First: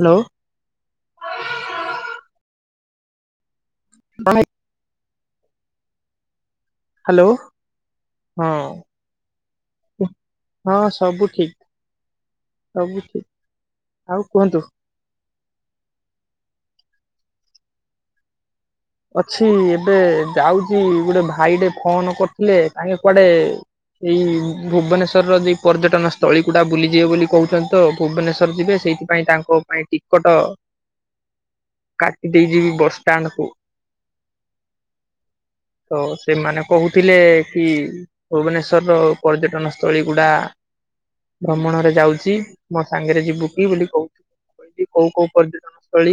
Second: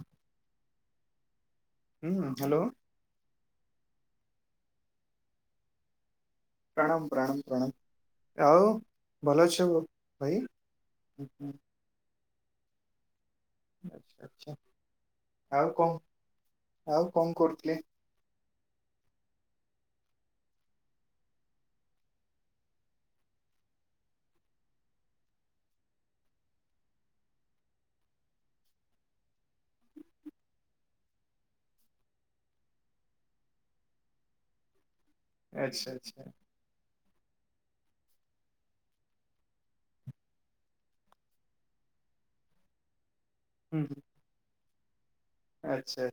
Hello. ହୁଁ hello. ଆମେ ପ୍ରଣାମ ହ୍ୟାଲୋ ପ୍ରଣାମ ପ୍ରଣାମ ହଁ ଆଉ ଭଲ ଅଛ ବ- ଭାଇ? ହଁ ହୁଁ, ସବୁ ହୁଁ, ଠିକ। ସବୁଛି [unintelligible] ଆଚ୍ଛା, ଆଉ କଣ ଆଉ କଣ କରୁଥିଲେ? ଅଛି, ଏବେ ଯାଉଛି ଗୋଟେ ଭାଇଟେ ଫୋନ କରିଥିଲେ ତାଙ୍କେ କୁଆଡେ ଏଇ ଭୁବନେଶ୍ୱରର ଯେ ପର୍ଯ୍ୟଟନ ସ୍ଥଳୀ ଗୁଡା ବୁଲିଯିବେ ବୋଲି କହୁଛନ୍ତି ତ ଭୁବନେଶ୍ଵର ଯିବେ ସେଇଠି ପାଇଁ ତାଙ୍କ ପାଇଁ ଟିକଟ [inaudible] କାଟି ଦେଇ ଯିବି ବସଷ୍ଟାଣ୍ଡକୁ ଆଚ୍ଛା ତ ଆଚ୍ଛା ସେମାନେ କହୁଥିଲେ କି ଭୁବନେଶ୍ଵରର ପର୍ଯ୍ୟଟନ ସ୍ଥଳୀ ଗୁଡା ଭ୍ରମଣରେ ଯାଉଛି ମୋ ସାଙ୍ଗରେ ଯିବୁ କି ହୁଁ ବୋଲି ହୁଁ, କହୁଛି। କୋଉ କୋଉ ପର୍ଯ୍ୟଟନ ଆଚ୍ଛା ସ୍ଥଳୀ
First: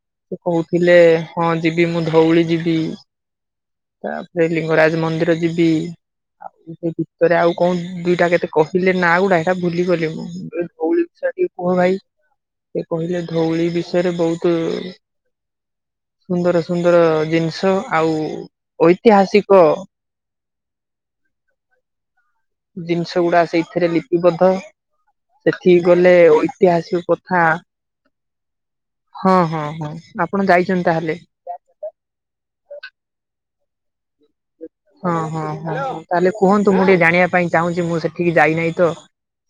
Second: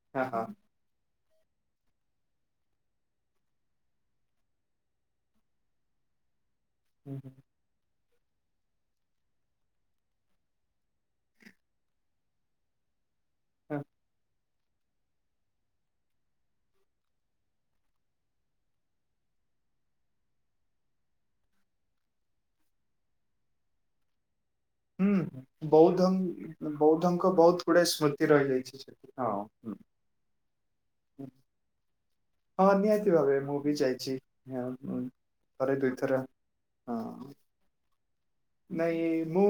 ଆଚ୍ଛା ହଁ କହୁଥିଲେ? ହଁ ଯିବି ମୁଁ ଧଉଳି ଯିବି। ତାପରେ ଲିଙ୍ଗରାଜ ମନ୍ଦିର ଯିବି। ଆଉ ସେ ହଁ ହୁଁ ହୁଁ ଭିତରେ ଆଉ କଣ ଦିଇଟା କେତେ କହିଲେ ନା ଗୁଡା ହେଇଟା ଭୁଲିଗଲି ମୁଁ। ବିଷୟରେ ଟିକେ କୁହ ଭାଇ, ସେ କହିଲେ ଧଉଳି ହଁ। ବିଷୟରେ ବହୁତ ସୁନ୍ଦର ସୁନ୍ଦର ଜିନିଷ ଆଉ ଐତିହାସିକ [inaudible] ଜିନିଷ ଗୁଡା ସେଇଥିରେ ଲିପିବଦ୍ଧ। ହୁଁ, ହୁଁ। ସେଠିକି ବୌଦ୍ଧ ଗଲେ ଐତିହାସିକ ବୌଦ୍ଧଙ୍କ କଥା ବହୁତ ଗୁଡାଏ ସ୍ମୃତି ରହିଯାଇଛି ସେଠି ହଁ ହଁ ହୁଁ, ହଁ। ଆପଣ ଯାଇଛନ୍ତି ତାହେଲେ। ହୁଁ। ହଁ ନିହାତି ଭାବେ ମୁଁ ବି ଯାଇଛି। ହଁ ହଁ ଥରେ ହଁ, ଦୁଇଥର ତାହେଲେ କୁହନ୍ତୁ ମୁଁ ଟିକେ ହଁ। ଜାଣିବା ପାଇଁ ଚାହୁଁଛି ମୁଁ ସେଠି ସେଠିକି ଯାଇନାହିଁ ତ! ନାଇଁ ମୁଁ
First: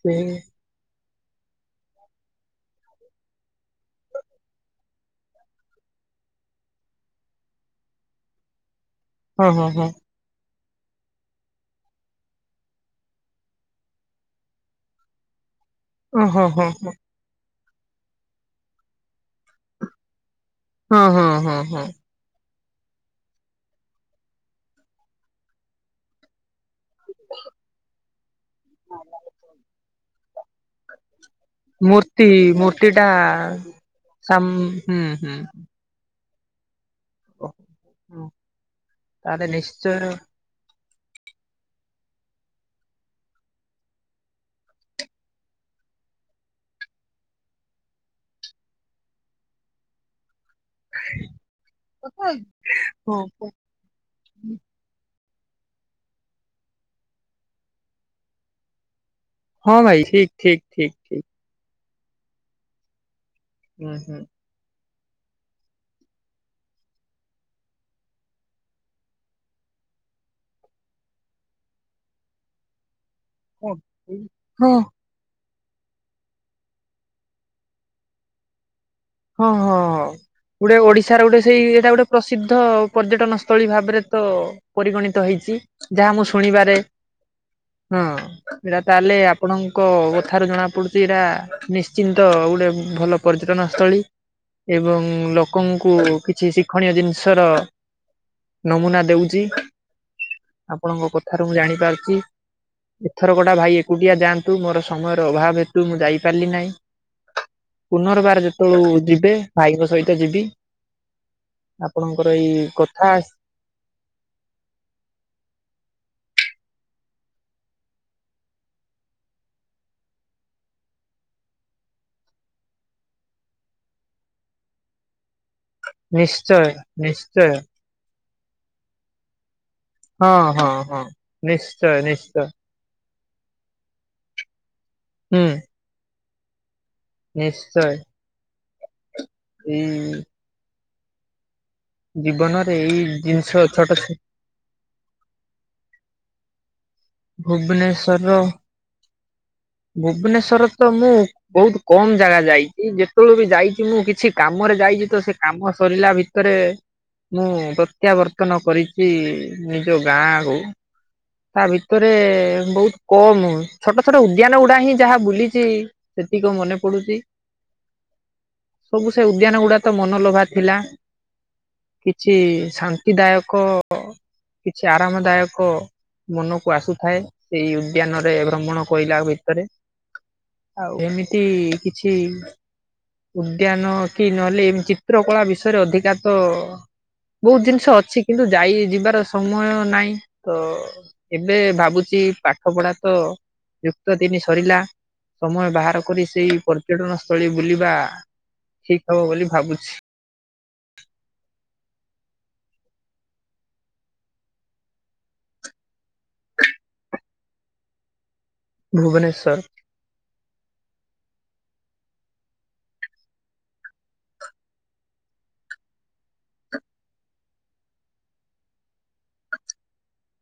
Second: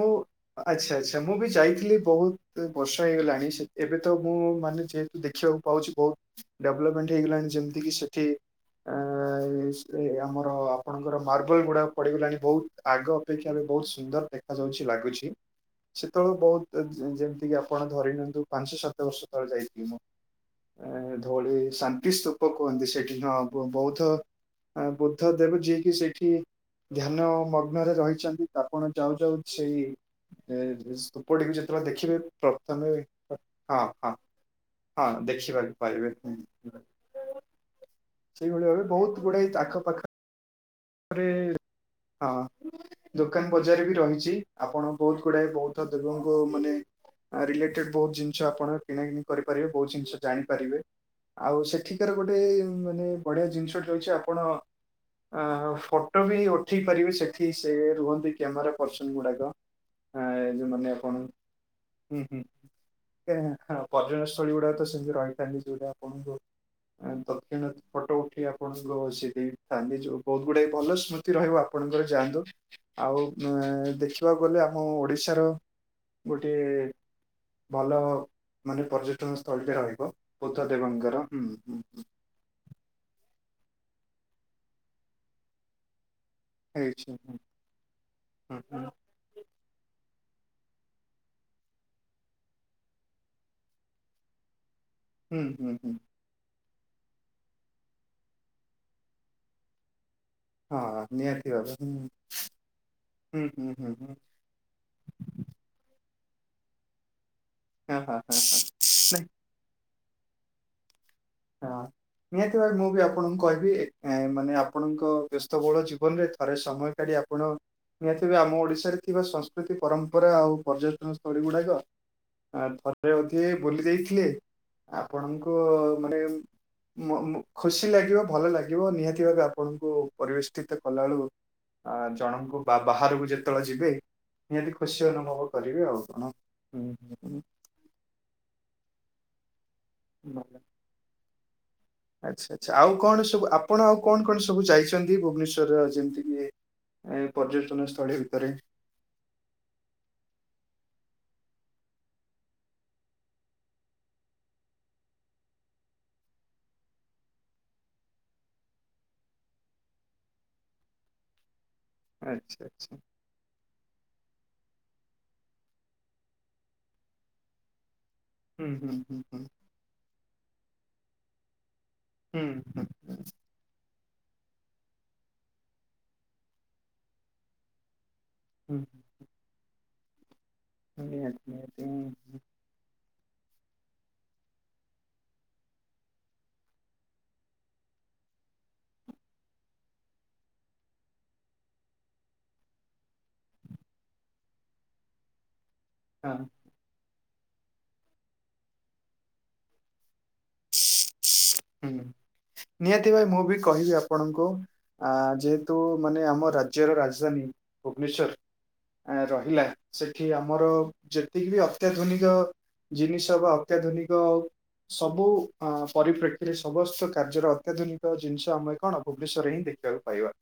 ଆଚ୍ଛା ଆଚ୍ଛା, ମୁଁ ବି ଯାଇଥିଲି ବହୁତ ବର୍ଷ ହେଇଗଲାଣି ଏବେ ତ ମୁଁ ମାନେ ଯେହେତୁ ଦେଖିବାକୁ ପାଉଛି ବହୁତ। ଡେଭଲପମେଣ୍ଟ ହେଇଗଲାଣି ଯେମିତିକି ସେଠି ହଁ ହଁ ହଁ। ଆମର ଆପଣଙ୍କର ମାର୍ବଲ ଗୁଡାକ ପଡିଗଲାଣି ବହୁତ ଆଗ ଅପେକ୍ଷା। ବହୁତ ସୁନ୍ଦର ଦେଖା ଯାଉଛି ଲାଗୁଛି ସେତେବେଳଳେ ଓହୋ ହୋ ବହୁତ ଯେମିତି କି ଆପଣ ଧରି ପାଞ୍ଚ ସାତ ବର୍ଷ ତଳେ ଯାଇଥିଲି ମୁଁ, ହଁ ହଁ ହଁ ଧଉଳି ହଁ ଶାନ୍ତି ସ୍ତୁପ। କୁହନ୍ତି ସେଠି ହଁ ବୌଦ୍ଧ ବୁଦ୍ଧ ଦେବ ଯିଏକି ସେଇଠି ଧ୍ୟାନ ମଗ୍ନରେ ରହିଛନ୍ତି। ଆପଣ ଯାଉ ଯାଉ ସେଇ ଯେତେବେଳେ ଦେଖିବେ ମୂର୍ତ୍ତି ମୂର୍ତ୍ତି ପ୍ରଥମେ ହଁ ଟା ହଁ ହଁ, ସାମ୍ ହୁଁ ହୁଁ ଦେଖିବା। ପାଇବେ। ହୁଁ ସେଇଭଳି ଭାବେ ବହୁତ ତାହେଲେ ଗୁଡାଏ ଆଖ ନିଶ୍ଚୟ ପାଖ ରେ ହଁ। ଦୋକାନ ବଜାର ବି ରହିଛି ଆପଣ ବହୁତ ଗୁଡାଏ ବୌଦ୍ଧ ଦେବଙ୍କୁ ମାନେ ରିଲେଟେଡ ବହୁତ ଜିନିଷ ଆପଣ କିଣା କିିଣି କରିପାରିବେ, ବହୁତ ଜିନିଷ ଜାଣିପାରିବେ। ଆଉ ସେଠିକାର ଗୋଟେ ମାନେ ବଢିଆ ଜିନିଷଟି ହଉଛି ଆପଣ ଆ ଫଟୋ ବି ଉଠେଇ ପାରିବେ ସେଠି ସେ ରୁହନ୍ତି କ୍ୟାମେରା ପର୍ସନ ଗୁଡାକ। ଆ ହଁ ଭାଇ ଠିକ ଏ ଠିକ ଯୋଉ ମାନେ ଠିକ ଆପଣ ଠିକ ହୁଁ। ହୁଁ ଗୁଡା ତ ସେମିତି ରହିଥାନ୍ତି ଯଉଟା ଆପଣଙ୍କୁ ତତକ୍ଷଣାତ୍ ଫଟୋ ଉଠେଇକି ଆପଣଙ୍କର ସେ ଦେଇଥାନ୍ତି। ଯୋଉ ଗୁଡେ ଭଲ ସ୍ମୃତି ରହିବ ଆପଣଙ୍କର ଯାଆନ୍ତୁ। ଆଉ ଏଁ ହୁଁ ଦେଖିବାକୁ ଗଲେ ହଁ ଆମ ଓଡିଶାର ଗୋଟିଏ ଭଲ ମାନେ ପର୍ଯଟନ ହଁ ସ୍ଥଳୀଟେ ହଁ। ରହିବ ବୁଦ୍ଧ ଗୋଟେ ଓଡିଶାର ଦେବଙ୍କର, ଗୋଟେ ହୁଁ ସେଇ ଏଇଟା ଗୋଟେ ହୁଁ। ପ୍ରସିଦ୍ଧ ପର୍ଯ୍ୟଟନ ସ୍ଥଳୀ ଭାବରେ ତ ପରିଗଣିତ ହେଇଛି। ଯାହା ମୁଁ ଶୁଣିବାରେ ହେଇଛି ହୁଁ। ହଁ ହୁଁ ହୁଁ ସେଟା, ତାହେଲେ ଆପଣଙ୍କ କଥାରୁ ଜଣାପଡ଼ୁଛି ଏଇଟା ନିଶ୍ଚିନ୍ତ ଗୋଟେ ଭଲ ପର୍ଯ୍ୟଟନସ୍ଥଳୀ। ଏବଂ ହୁଁ ହୁଁ ଲୋକଙ୍କୁ ହୁଁ କିଛି ଶି କ୍ଷଣୀୟ ଜିନିଷର ନମୁନା ଦଉଛି। ହଁ ଆପଣଙ୍କ କଥାରୁ ନିହାତି ମୁଁ ଭାବେ ହୁଁ ଜାଣିପାରୁଛି। ଏଥର ହୁଁ କ ଟା ହୁଁ ଭାଇ ହୁଁ ହୁଁ ଏକୁଟିଆ ଯାଆନ୍ତୁ ମୋର ସମୟର ଅଭାବ ହେତୁ ମୁଁ ଯାଇପାରିଲି ନାହିଁ। ହଁ ହଁ ହଁ ହଁ ପୁନର୍ବାର ନାଇଁ ଯେତେବେଳେ ଯିବେ ଭାଇଙ୍କ ସହିତ ଯିବି। ହଁ ଆପଣଙ୍କର ନିହାତି ଏଇ ଭାବରେ ମୁଁ ବି କଥା ଆପଣଙ୍କୁ କହିବି ଏ ମାନେ ଆପଣଙ୍କ ବ୍ୟସ୍ତବଳ ଜୀବନରେ ଥରେ ସମୟ କାଢି ଆପଣ ନିହାତି ଭାବେ ଆମ ଓଡିଶାରେ ଥିବା ସଂସ୍କୃତି ପରମ୍ପରା ଆଉ ପର୍ଯ୍ୟଟନ ସ୍ଥଳୀ ଗୁଡାକ ଥରେ ଅଧେ ବୁଲି ଯାଇଥିଲେ ଆପଣଙ୍କୁ ମାନେ ନିଶ୍ଚୟ ମ ମୁ ନିଶ୍ଚୟ ଖୁସି ଲାଗିବ ଭଲ ଲାଗିବ ନିହାତି ଭାବେ ଆପ ଆପଣଙ୍କୁ ହଁ ପରିବେଷ ତି ହଁ ହଁ କଲା ଆଳୁ ନିଶ୍ଚୟ ଆ ନିଶ୍ଚୟ ଜଣଙ୍କୁ ବା ବାହାରକୁ ଯେତେବେଳେ ଯିବେ ନିହାତି ଖୁସି ହୁଁ ଅନୁଭବ କରିବେ ଆଉ କଣ ହୁଁ ହୁଁ। ନିଶ୍ଚୟ। ଇଁ ଆଛା ଜୀବନରେ ଆଚ୍ଛା ଆଉ ଏଇ କଣ ସବୁ ଜିନିଷ ଆପଣ ଛୋଟ ଆଉ କଣ କଣ ସ ସବୁ ଯାଇଛନ୍ତି ଭୁବନେସ୍ୱର୍ ର ଯେମିତିକି ଏ ପର୍ଯ୍ୟଟନ ସ୍ଥଳୀ ଭୁବନେଶ୍ଵରର ଉପରେ? ଭୁବନେଶ୍ଵର ତ ମୁଁ ବହୁତ କମ ଜାଗା ଯାଇଛି ଯେତେବେଳଳେ ବି ଯାଇଛି ମୁଁ କିଛି କାମରେ ଯାଇଛି ତ ସେ କାମ ସରିଲା ଭି ରେ ମୁଁ ପ୍ରତ୍ୟାବର୍ତ୍ତନ କରିଛି ନିଜ ଗାଁ ଉ ତା ଭିତରେ ଆଚ୍ଛା ଆଚ୍ଛା ବହୁତ କମ ଛୋଟ ଛୋଟ ଉ ଉଦ୍ୟାନ ଗୁଡା ହିଁ ଯାହା ବୁଲିଛି ସେତିକ ମନେ ପଡୁଛି। ହୁଁ ହୁଁ ସବୁ ହୁଁ ସେ ହୁଁ ଉଦ୍ୟାନ ଗୁଡା ତ ମନଲୋଭା ଥିଲା କିଛି ହୁଁ ହୁଁ ଶା ହୁଁ ନ୍ତି ଦାୟକ କିଛି ଆରାମ ଦାୟକ ମନକୁ ଆସୁଥାଏ ସେଇ ଉଦ୍ୟାନରେ। ସଂଗଣ ହୁଁ। କହିଲା ଭିତରେ ଆଉ ଏମିତି ନିହାତି ନିହାତି ହୁଁ କିଛି ହୁଁ। ଉଦ୍ୟାନ କି ନହେଲେ ଏ ଚିତ୍ର କଳା ବିଷୟରେ ଅଧିକା ତ ବହୁତ ଜିନିଷ ଅଛି କିନ୍ତୁ ଯାଇ ଯିବାର ସମୟ ନାହିଁ ତ ଏବେ ଭାବୁଛି ପାଠ ପଢା ତ ଯୁକ୍ତ ତିନି ସରିଲା ସମୟ ବାହାର କରି ହଁ ସେଇ ପ ପର୍ଯ୍ୟଟନ ସ୍ଥଳୀ ବୁଲିବା ଠିକ ହବ ବୋଲି ଭାବୁଛି। ହୁଁ ନିହାତି ଭାଇ ମୁଁ ବି କହିବି ଆପଣଙ୍କୁ ଆ ଯେହେତୁ ମାନେ ଆମ ରାଜ୍ୟର ରାଜଧାନୀ ଭୁବନେଶ୍ଵର। ଆ ଭୁବନେଶ୍ଵର ରହିଲା। ସେଠି ଆମର ଯେତିକି ବି ଅତ୍ୟାଧୁନିକ ଜିନିଷ ବା ଅତ୍ୟାଧୁନିକ ସବୁ ଅ ପରିପ୍ରେକ୍ଷୀରେ ସମସ୍ତ କାର୍ଯ୍ୟର ଅତ୍ୟାଧୁନିକ ଜିନିଷ ଆମେ କଣ ଭୁବନେଶ୍ଵରରେ ହିଁ ଦେଖିବାକୁ ପାଇବା।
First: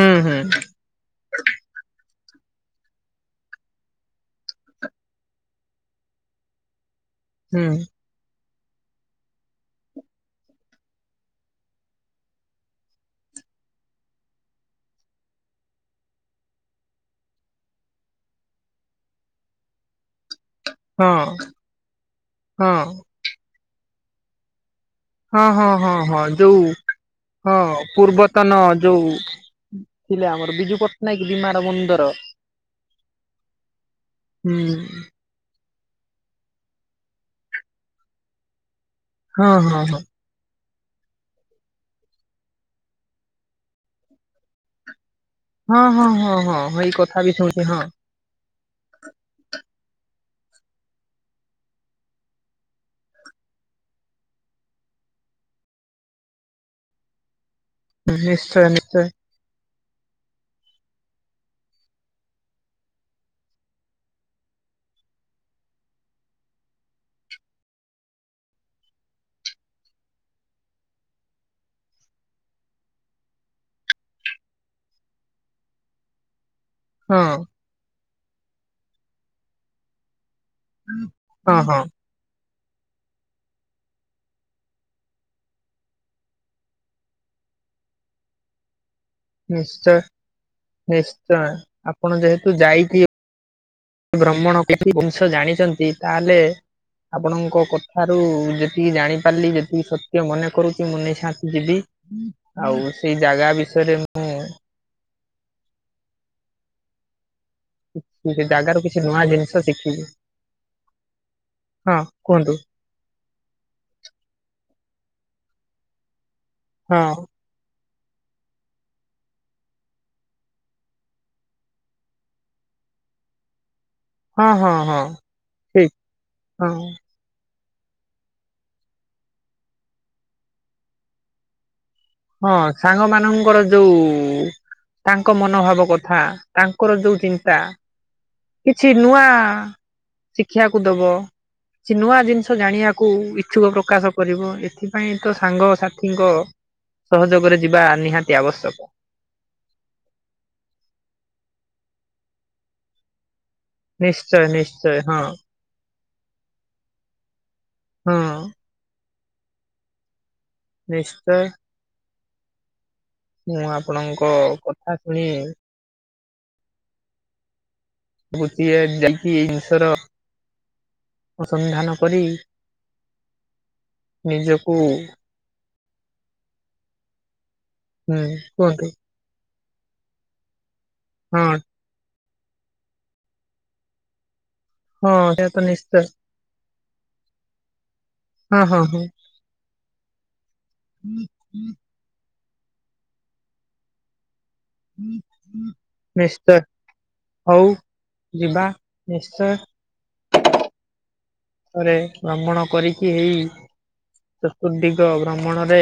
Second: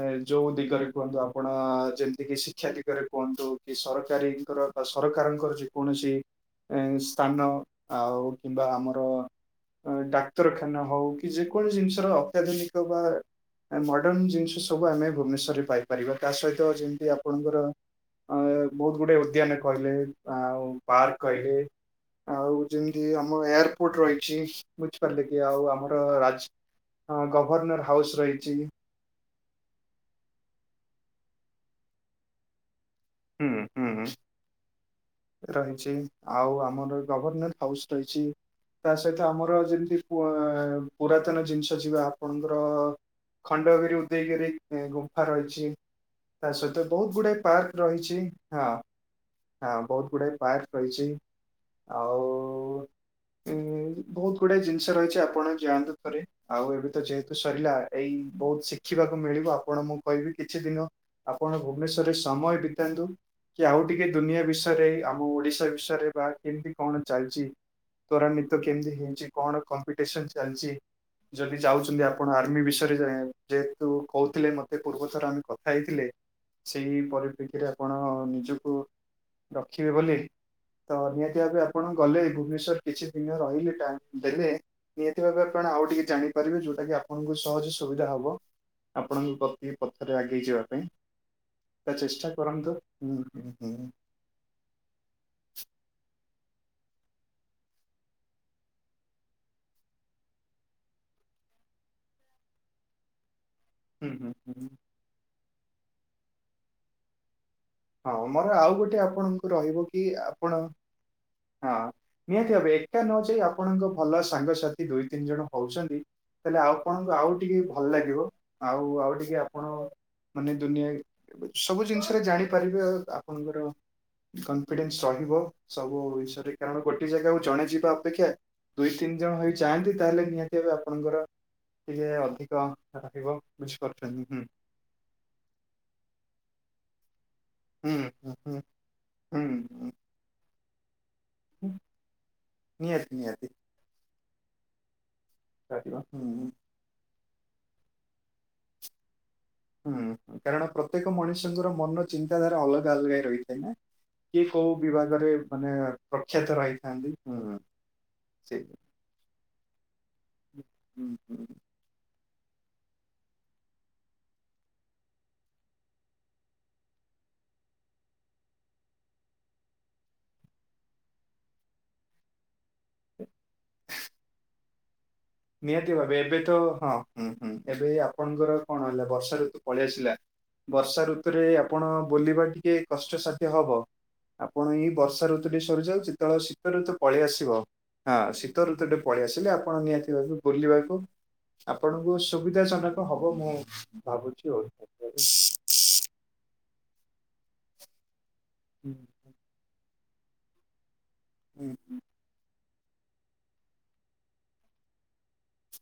ଏ ଯଉ ହୁଁ ଦିିଗରେ। କୁହନ୍ତୁ ଆପଣ ଯେମିତିକି ଶିକ୍ଷା ଦିଗରେ କୁହନ୍ତୁ କି ସରକାରୀଙ୍କର ବା ସରକାରଙ୍କର ଜୀ କୌଣସି ସ୍ଥାନ ହୁଁ ଆଉ କିମ୍ବା ଆମର ଡାକ୍ତରଖାନା ହଉ କି ଯେକୌଣସି ଜିନିଷର ଅତ୍ୟାଧୁନିକ ବା ମଡର୍ଣ ଜିନିଷ ସବୁ ଆମେ ଭୁବନେଶ୍ୱରରେ ପାଇପାରିବା ତା ସହିତ ଯେମିତି ଆପଣଙ୍କର ଅ ବହୁତ ଗୁଡେ ଉଦ୍ୟାନ କହିଲେ ଆଉ ହଁ ପାର୍କ କହିଲେ ଆଉ ହଁ ଯେମିତି ଆମ ଏୟାରପୋର୍ଟ ରହିଛି। ବୁଝିପାରିଲେ ହଁ କି ଆଉ ହଁ ହଁ ଆମର ହଁ ରାଜ ଯୋଉ ହଁ, ଗଭର୍ଣ୍ଣର ହାଉସ ରହିଛି ପୂର୍ବତନ ଯୋଉ ଥିଲେ ଆମର ବିଜୁ ପଟ୍ଟନାୟକ ବିମାର ମନ୍ଦର। ହୁଁ ହୁଁ। ରହିଛି, ଆଉ ଆମର ଗଭର୍ନେଣ୍ଟ ହାଉସ୍ ରହିଛି, ତା ସହିତ ହଁ ଆମର ହଁ ଯେମିତି ହଁ ପୁ, ପୁରାତନ ଜିନିଷ ଯିବା ଆପଣଙ୍କର ଖଣ୍ଡଗିରି ଉଦୟଗିରି ଗୁମ୍ଫା ରହିଚି, ହଁ ହଁ ହଁ ତା ହଁ ସହିତ ଏଇ ବହୁତ କଥା ବି ଗୁଡାଏ ଶୁଣିଛି ପାର୍କ ହଁ ଚି, ହଁ, ହଁ, ବହୁତ ଗୁଡାଏ ପାର୍କ ରହିଛି। ଆଉ ଉଁ, ବହୁତ ଗୁଡାଏ ଜିନିଷ ରହିଛି ଆପଣ ଯାଆନ୍ତୁ ଥରେ, ଆଉ ଏବେ ତ ଯେହେତୁ ସରିଲା ଏଇ ନିଶ୍ଚୟ ବହୁତ ନିଶ୍ଚୟ ଶିଖିବାକୁ ମିଳିବ ଆପଣ ମୁଁ କହିବି କିଛି ଦିନ, ଆପଣ ଭୁବନେଶ୍ଵରରେ ସମୟ ବି ବିତାନ୍ତୁ। କି ଆଉ ଟିକେ ଦୁନିଆ ବିଷୟରେ, ଆମ ଓଡିଶା ବିଷୟରେ, ବା କେମିତି କଣ ଚାଲିଚି ତ୍ୱରାନ୍ୱିତ କେମିତି ହେଇଚି, କଣ କମ୍ପିଟିସନ ଚାଲିଚି ଯଦି ଯାଉଚନ୍ତି ଆପଣ ଆର୍ମି ବିଷୟରେ, ଯେହେତୁ କହୁଥିଲେ ମତେ ପୂର୍ବ ଥର ଆମେ କହୁ ଖାଇଥିଲେ ସେଇ ହଁ ପରିପ୍ରେକ୍ଷୀରେ ଆପଣ, ନିଜକୁ ରଖିବେ ବୋଲି। ତ ନିହାତି ହଁ ଭାବେ ହଁ ଆପଣ ଗଲେ ଭୁବନେଶ୍ଵର କିଛି ଦିନ ରହିଲେ, ଟ୍ୟାଙ୍କ ଦେଲେ ନିହାତି ଭାବେ ଆପଣ ଆଉ ଟିକେ ଜାଣିପାରିବେ ଯୋଉଟା କିି ଆପଣଙ୍କୁ ସହଜ ସୁବିଧା ହବ ଆପଣଙ୍କ ପ୍ରତି ନିଶ୍ଚୟ ପଥରେ ଆଗେଇ ଯିବା ପାଇଁ, ନିଶ୍ଚୟ ତ ଆପଣ ଚେଷ୍ଟା କରନ୍ତୁ, ହୁଁ ହୁଁ ହୁଁ। ବ୍ରହ୍ମଣ କିଛି ଜିନିଷ ଜାଣିଚନ୍ତି, ତାହେଲେ ଆପଣଙ୍କ କଥାରୁ ଯେତିକି ଜାଣି ପାରିଲି, ଯେତିକି ସତ୍ୟ ମନେ କରୁଚି, ମୁଁ ନିଶାତି ଯିବି। ଆଉ, ସେଇ ଜାଗା ବିଷୟରେ ହୁଁ ମୁଁ ହୁଁ ହୁଁ ହଁ, ସେ ମୋର ଆଉ ଜାଗାରୁ କିଛି ଗୋଟେ ନୂଆ ଆପଣଙ୍କୁ ଜିନିଷ ରହିବ ଶିଖିବି କି ଆପଣ ହଁ, ନିହାତି ଭାବେ, ଏକା ନ ଯାଇ ଆପଣଙ୍କ ଭଲ ସାଙ୍ଗସାଥି ଦୁଇ ତିନି ଜଣ ହଉଚନ୍ତି ତାଲେ ହଁ ଆଉପଣଙ୍କୁ ଆଉ ଟିକେ ଭଲ ଲାଗିବ, ଆଉ ଆଉ ଟିକେ ଆପଣ ମାନେ ଦୁନିଆ, ସବୁ ଜିନିଷରେ ଜାଣିପାରିବେ ଆପଣଙ୍କର ହଁ ହଁ ହଁ କନଫିଡେନ୍ସ ରହିବ, ଠିକ ସବୁ ବିଷୟରେ, କାରଣ ହଁ ଗୋଟେ ଗୋଟେ ଜାଗାକୁ ଜଣେ ଯିବା ଅପେକ୍ଷା, ଦୁଇ ତିନି ଜଣ ହେଇ ଯାଆନ୍ତି, ତାହେଲେ ନିହାତି ଭାବେ ଆପଣଙ୍କର ଟିକେ ହଁ ଅଧିକ ସାଙ୍ଗ ରହିବ, ମାନଙ୍କର ମିସ୍ ଯୋଉ କରୁଚନ୍ତି ହୁଁ। ତାଙ୍କ ମନୋଭାବ କଥା, ତାଙ୍କର ଯୋଉ ଚିନ ନ୍ତା, ହୁଁ ହୁଁ ହୁଁ କିଛି ନୂଆ ହୁଁ ହୁଁ ଶିକ୍ଷାକୁ ଦବ। ହୁଁ। ସେ ନୂଆ ଜିନିଷ ଜାଣିବାକୁ ନିହାତି ନିହାତି ଇଛୁକ ପ୍ରକାଶ କରିବ। [unintelligible] ଏଥିପାଇଁ ତ, ସାଙ୍ଗ ରହିବ ହୁଁ ସାଥିଙ୍କ ସହଯୋଗରେ ଯିବା ନିହାତି ଆବଶ୍ୟକ। ହୁଁ ହୁଁ, କାରଣ ପ୍ରତ୍ୟେକ ମଣିଷଙ୍କର ମନ ଚିନ୍ତାଧାରା ଅଲଗା ଅଲଗା ହେଇ ରହିଥାଏ ନା? କିଏ ନିଶ୍ଚୟ କୋଉ ନିଶ୍ଚୟ ହଁ ବିଭାଗରେ ମାନେ ପ୍ରଖ୍ୟାତ ରହିଥାନ୍ତି? ହୁଁ। ହଁ। ହ ହୁଁ ନିଶ୍ଚୟ ହୁଁ। ମୁଁ ଆପଣଙ୍କ କଥା ଶୁଣି [unintelligible] ଏଇ ଜିନିଷର ଅନୁସନ୍ଧାନ କରି, ନିଜକୁ ନିହାତି ଭାବେ, ଏବେ ତ, ହଁ ହଁ ହୁଁ, ଏବେ ହୁଁ ଆପଣଙ୍କର କଣ କୁହନ୍ତୁ ହେଲା ବର୍ଷା ଋତୁ ପଳେଇ ଆସିଲା, ବର୍ଷା ଋତୁରେ ହଁ ଆପଣ ବୁଲିବା ଟିକେ କଷ୍ଟସାଧ୍ୟ ହବ? ଆପଣ ଏଇ ହଁ ବର୍ଷା ସେ ଋତୁ ଟି ତ ନିଶ୍ଚୟ ସରିଯାଉଚି, ତ ଶୀତ ଋତୁ ପଳେଇ ଆସିବ ହଁ, ଶୀତ ହଁ ଋତୁ ଟି ହଁ ପଳେଇଆସିଲେ, ଆପଣ ନିହାତି ଭାବେ ବୁଲିବାକୁ, ଆପଣ ସ ସୁବିଧା ଜନକ ହବ ମୁଁ ଭାବୁଛି ଆଉ। ନିଶ୍ଚୟ ହଉ ଯିବା ନିଶ୍ଚୟ। ହୁଁ ପରେ ଭ୍ରମଣ କରିକି ହେଇ ଚତୁର୍ଦିଗ ଭ୍ରମଣରେ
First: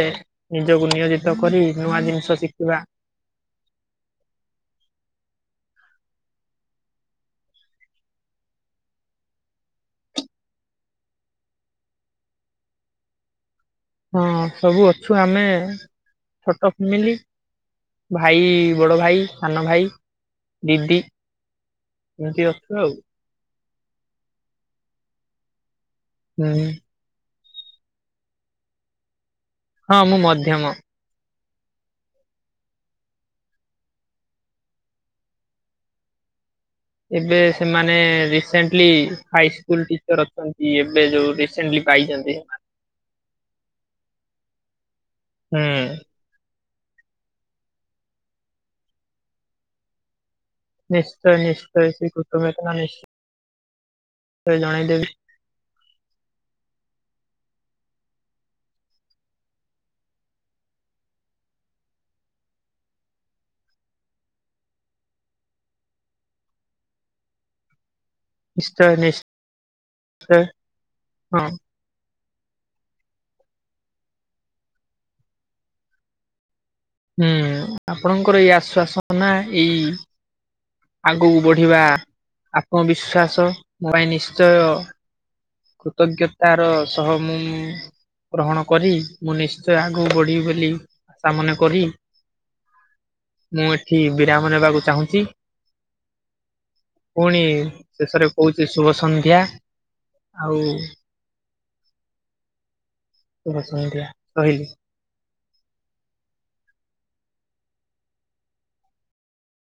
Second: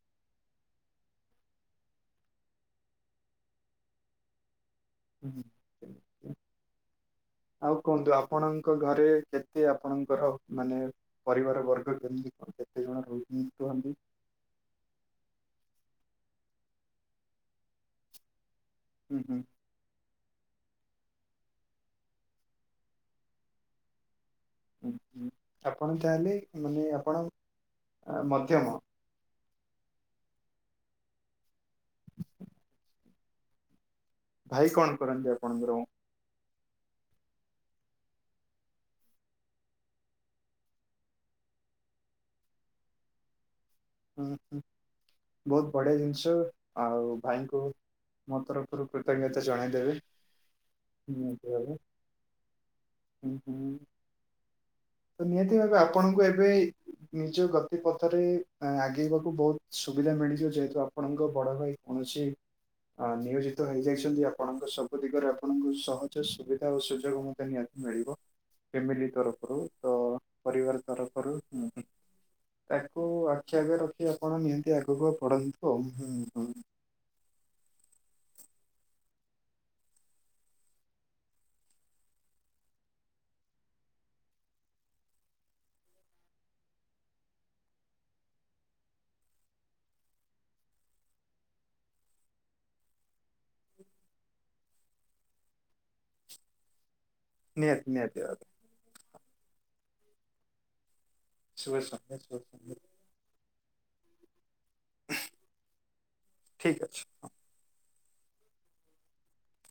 ନିଜକୁ ନିୟୋଜିତ କରି ନୂଆ ଜିନିଷ ଶିଖିବା। ହୁଁ [unintelligible] ଆଉ କୁହନ୍ତୁ ଆପଣଙ୍କ ଘରେ କେତେ ଆପଣଙ୍କର ମାନେ ପରିବାର ବର୍ଗ କେମିତି କଣ କେତେ ଜଣ ରହୁଚନ୍ତି? ହଁ ସବୁ ଅଛୁ ଆମେ ଛୋଟ ଫ୍ୟାମିଲି। ଭାଇ ବଡ ହୁଁ ଭାଇ ହୁଁ ସାନ ଭାଇ। ଦିଦି ଏମିତି ଅଛୁ ଆଉ। ହୁ ହୁଁ ଆପଣ ତାହେଲେ ହୁଁ। ମାନେ ଆପଣ ମଧ୍ୟମ। ହଁ ମୁଁ ମଧ୍ୟମ। ଭାଇ କଣ କରନ୍ତି ଆପଣଙ୍କର? ଏବେ ସେମାନେ ରିସେଣ୍ଟଲି ହାଇ ସ୍କୁଲ ଟିଚର ଅଛନ୍ତି ଏବେ ଯୋଉ ରସେଣ୍ଟଲି। ପାଇଛନ୍ତି। ହୁଁ ହୁଁ, ହୁଁ ବହୁତ ବଢିଆ ଜିନିଷ। ଆଉ ଭାଇଙ୍କୁ ମୋ ତରଫରୁ କୃତଜ୍ଞତା ଜଣେଇଦେବେ। ନିଶ୍ଚୟ ନିଶ୍ଚୟ ସେ କୃତଜ୍ଞତା ଟା ହୁଁ ହୁଁ। ନିଶ୍ଚୟ ଜଣେଇଦେବି। ତ ନିହାତି ଭାବେ ଆ ଆପଣଙ୍କୁ ଏବେ ନିଜ ଗତି ପଥରେ ଆଗେଇବାକୁ ବହୁତ ସୁବିଧା ମିଳିଯିବ ଯେହେତୁ ଆପଣଙ୍କ ବଡ ଭାଇ କୌଣସି ଅ ନିୟୋଜିତ ହେଇଯାଇଛନ୍ତି ଆପଣଙ୍କ ସବୁ ଦିଗରେ ଆପଣଙ୍କୁ ସହଜ ସୁବିଧା ଓ ସୁଯୋଗ ମଧ୍ୟ ନିଆ ମିଳିବ। ନିଶ୍ଚୟ ଫ୍ୟାମିଲି ନିଶ୍ଚୟ ତରଫରୁ ତ ପରିବାର ତରଫରୁ ହଁ ମୁ ତାକୁ ଆଖିଆଗରେ ରଖି ଆପଣ ନିହାତି ଆଗକୁ ପଢନ୍ତୁ ଆଉ ହୁଁ ହୁଁ। ହୁଁ ଆପଣଙ୍କର ଏଇ ଆଶ୍ଵାସନା ଏଇ ଆଗକୁ ବଢିବା ଆତ୍ମବିଶ୍ୱାସ ମୋ ପାଇଁ ନିଶ୍ଚୟ କୃତଜ୍ଞତାର ସହ ମୁଁ ଗ୍ରହଣ କରି ମୁଁ ନିଶ୍ଚୟ ଆଗକୁ ବଢ଼ିବି ବୋଲି ଆଶା ମନେ କରି [inaudible] ମୁଁ ଏଠି ବିରାମ ନେବାକୁ ଚାହୁଁଛି। ପୁଣି ନିହାତି ନିହାତି ଶେଷରେ ଭାବେ କହୁଛି ଶୁଭ ସନ୍ଧ୍ୟା, ଆଉ ଶୁଭ ସନ୍ଧ୍ୟା, ଶୁଭ ସନ୍ଧ୍ୟା। ଶୁଭ ସନ୍ଧ୍ୟା ରହିଲି। ଠିକ୍ ଅଛି।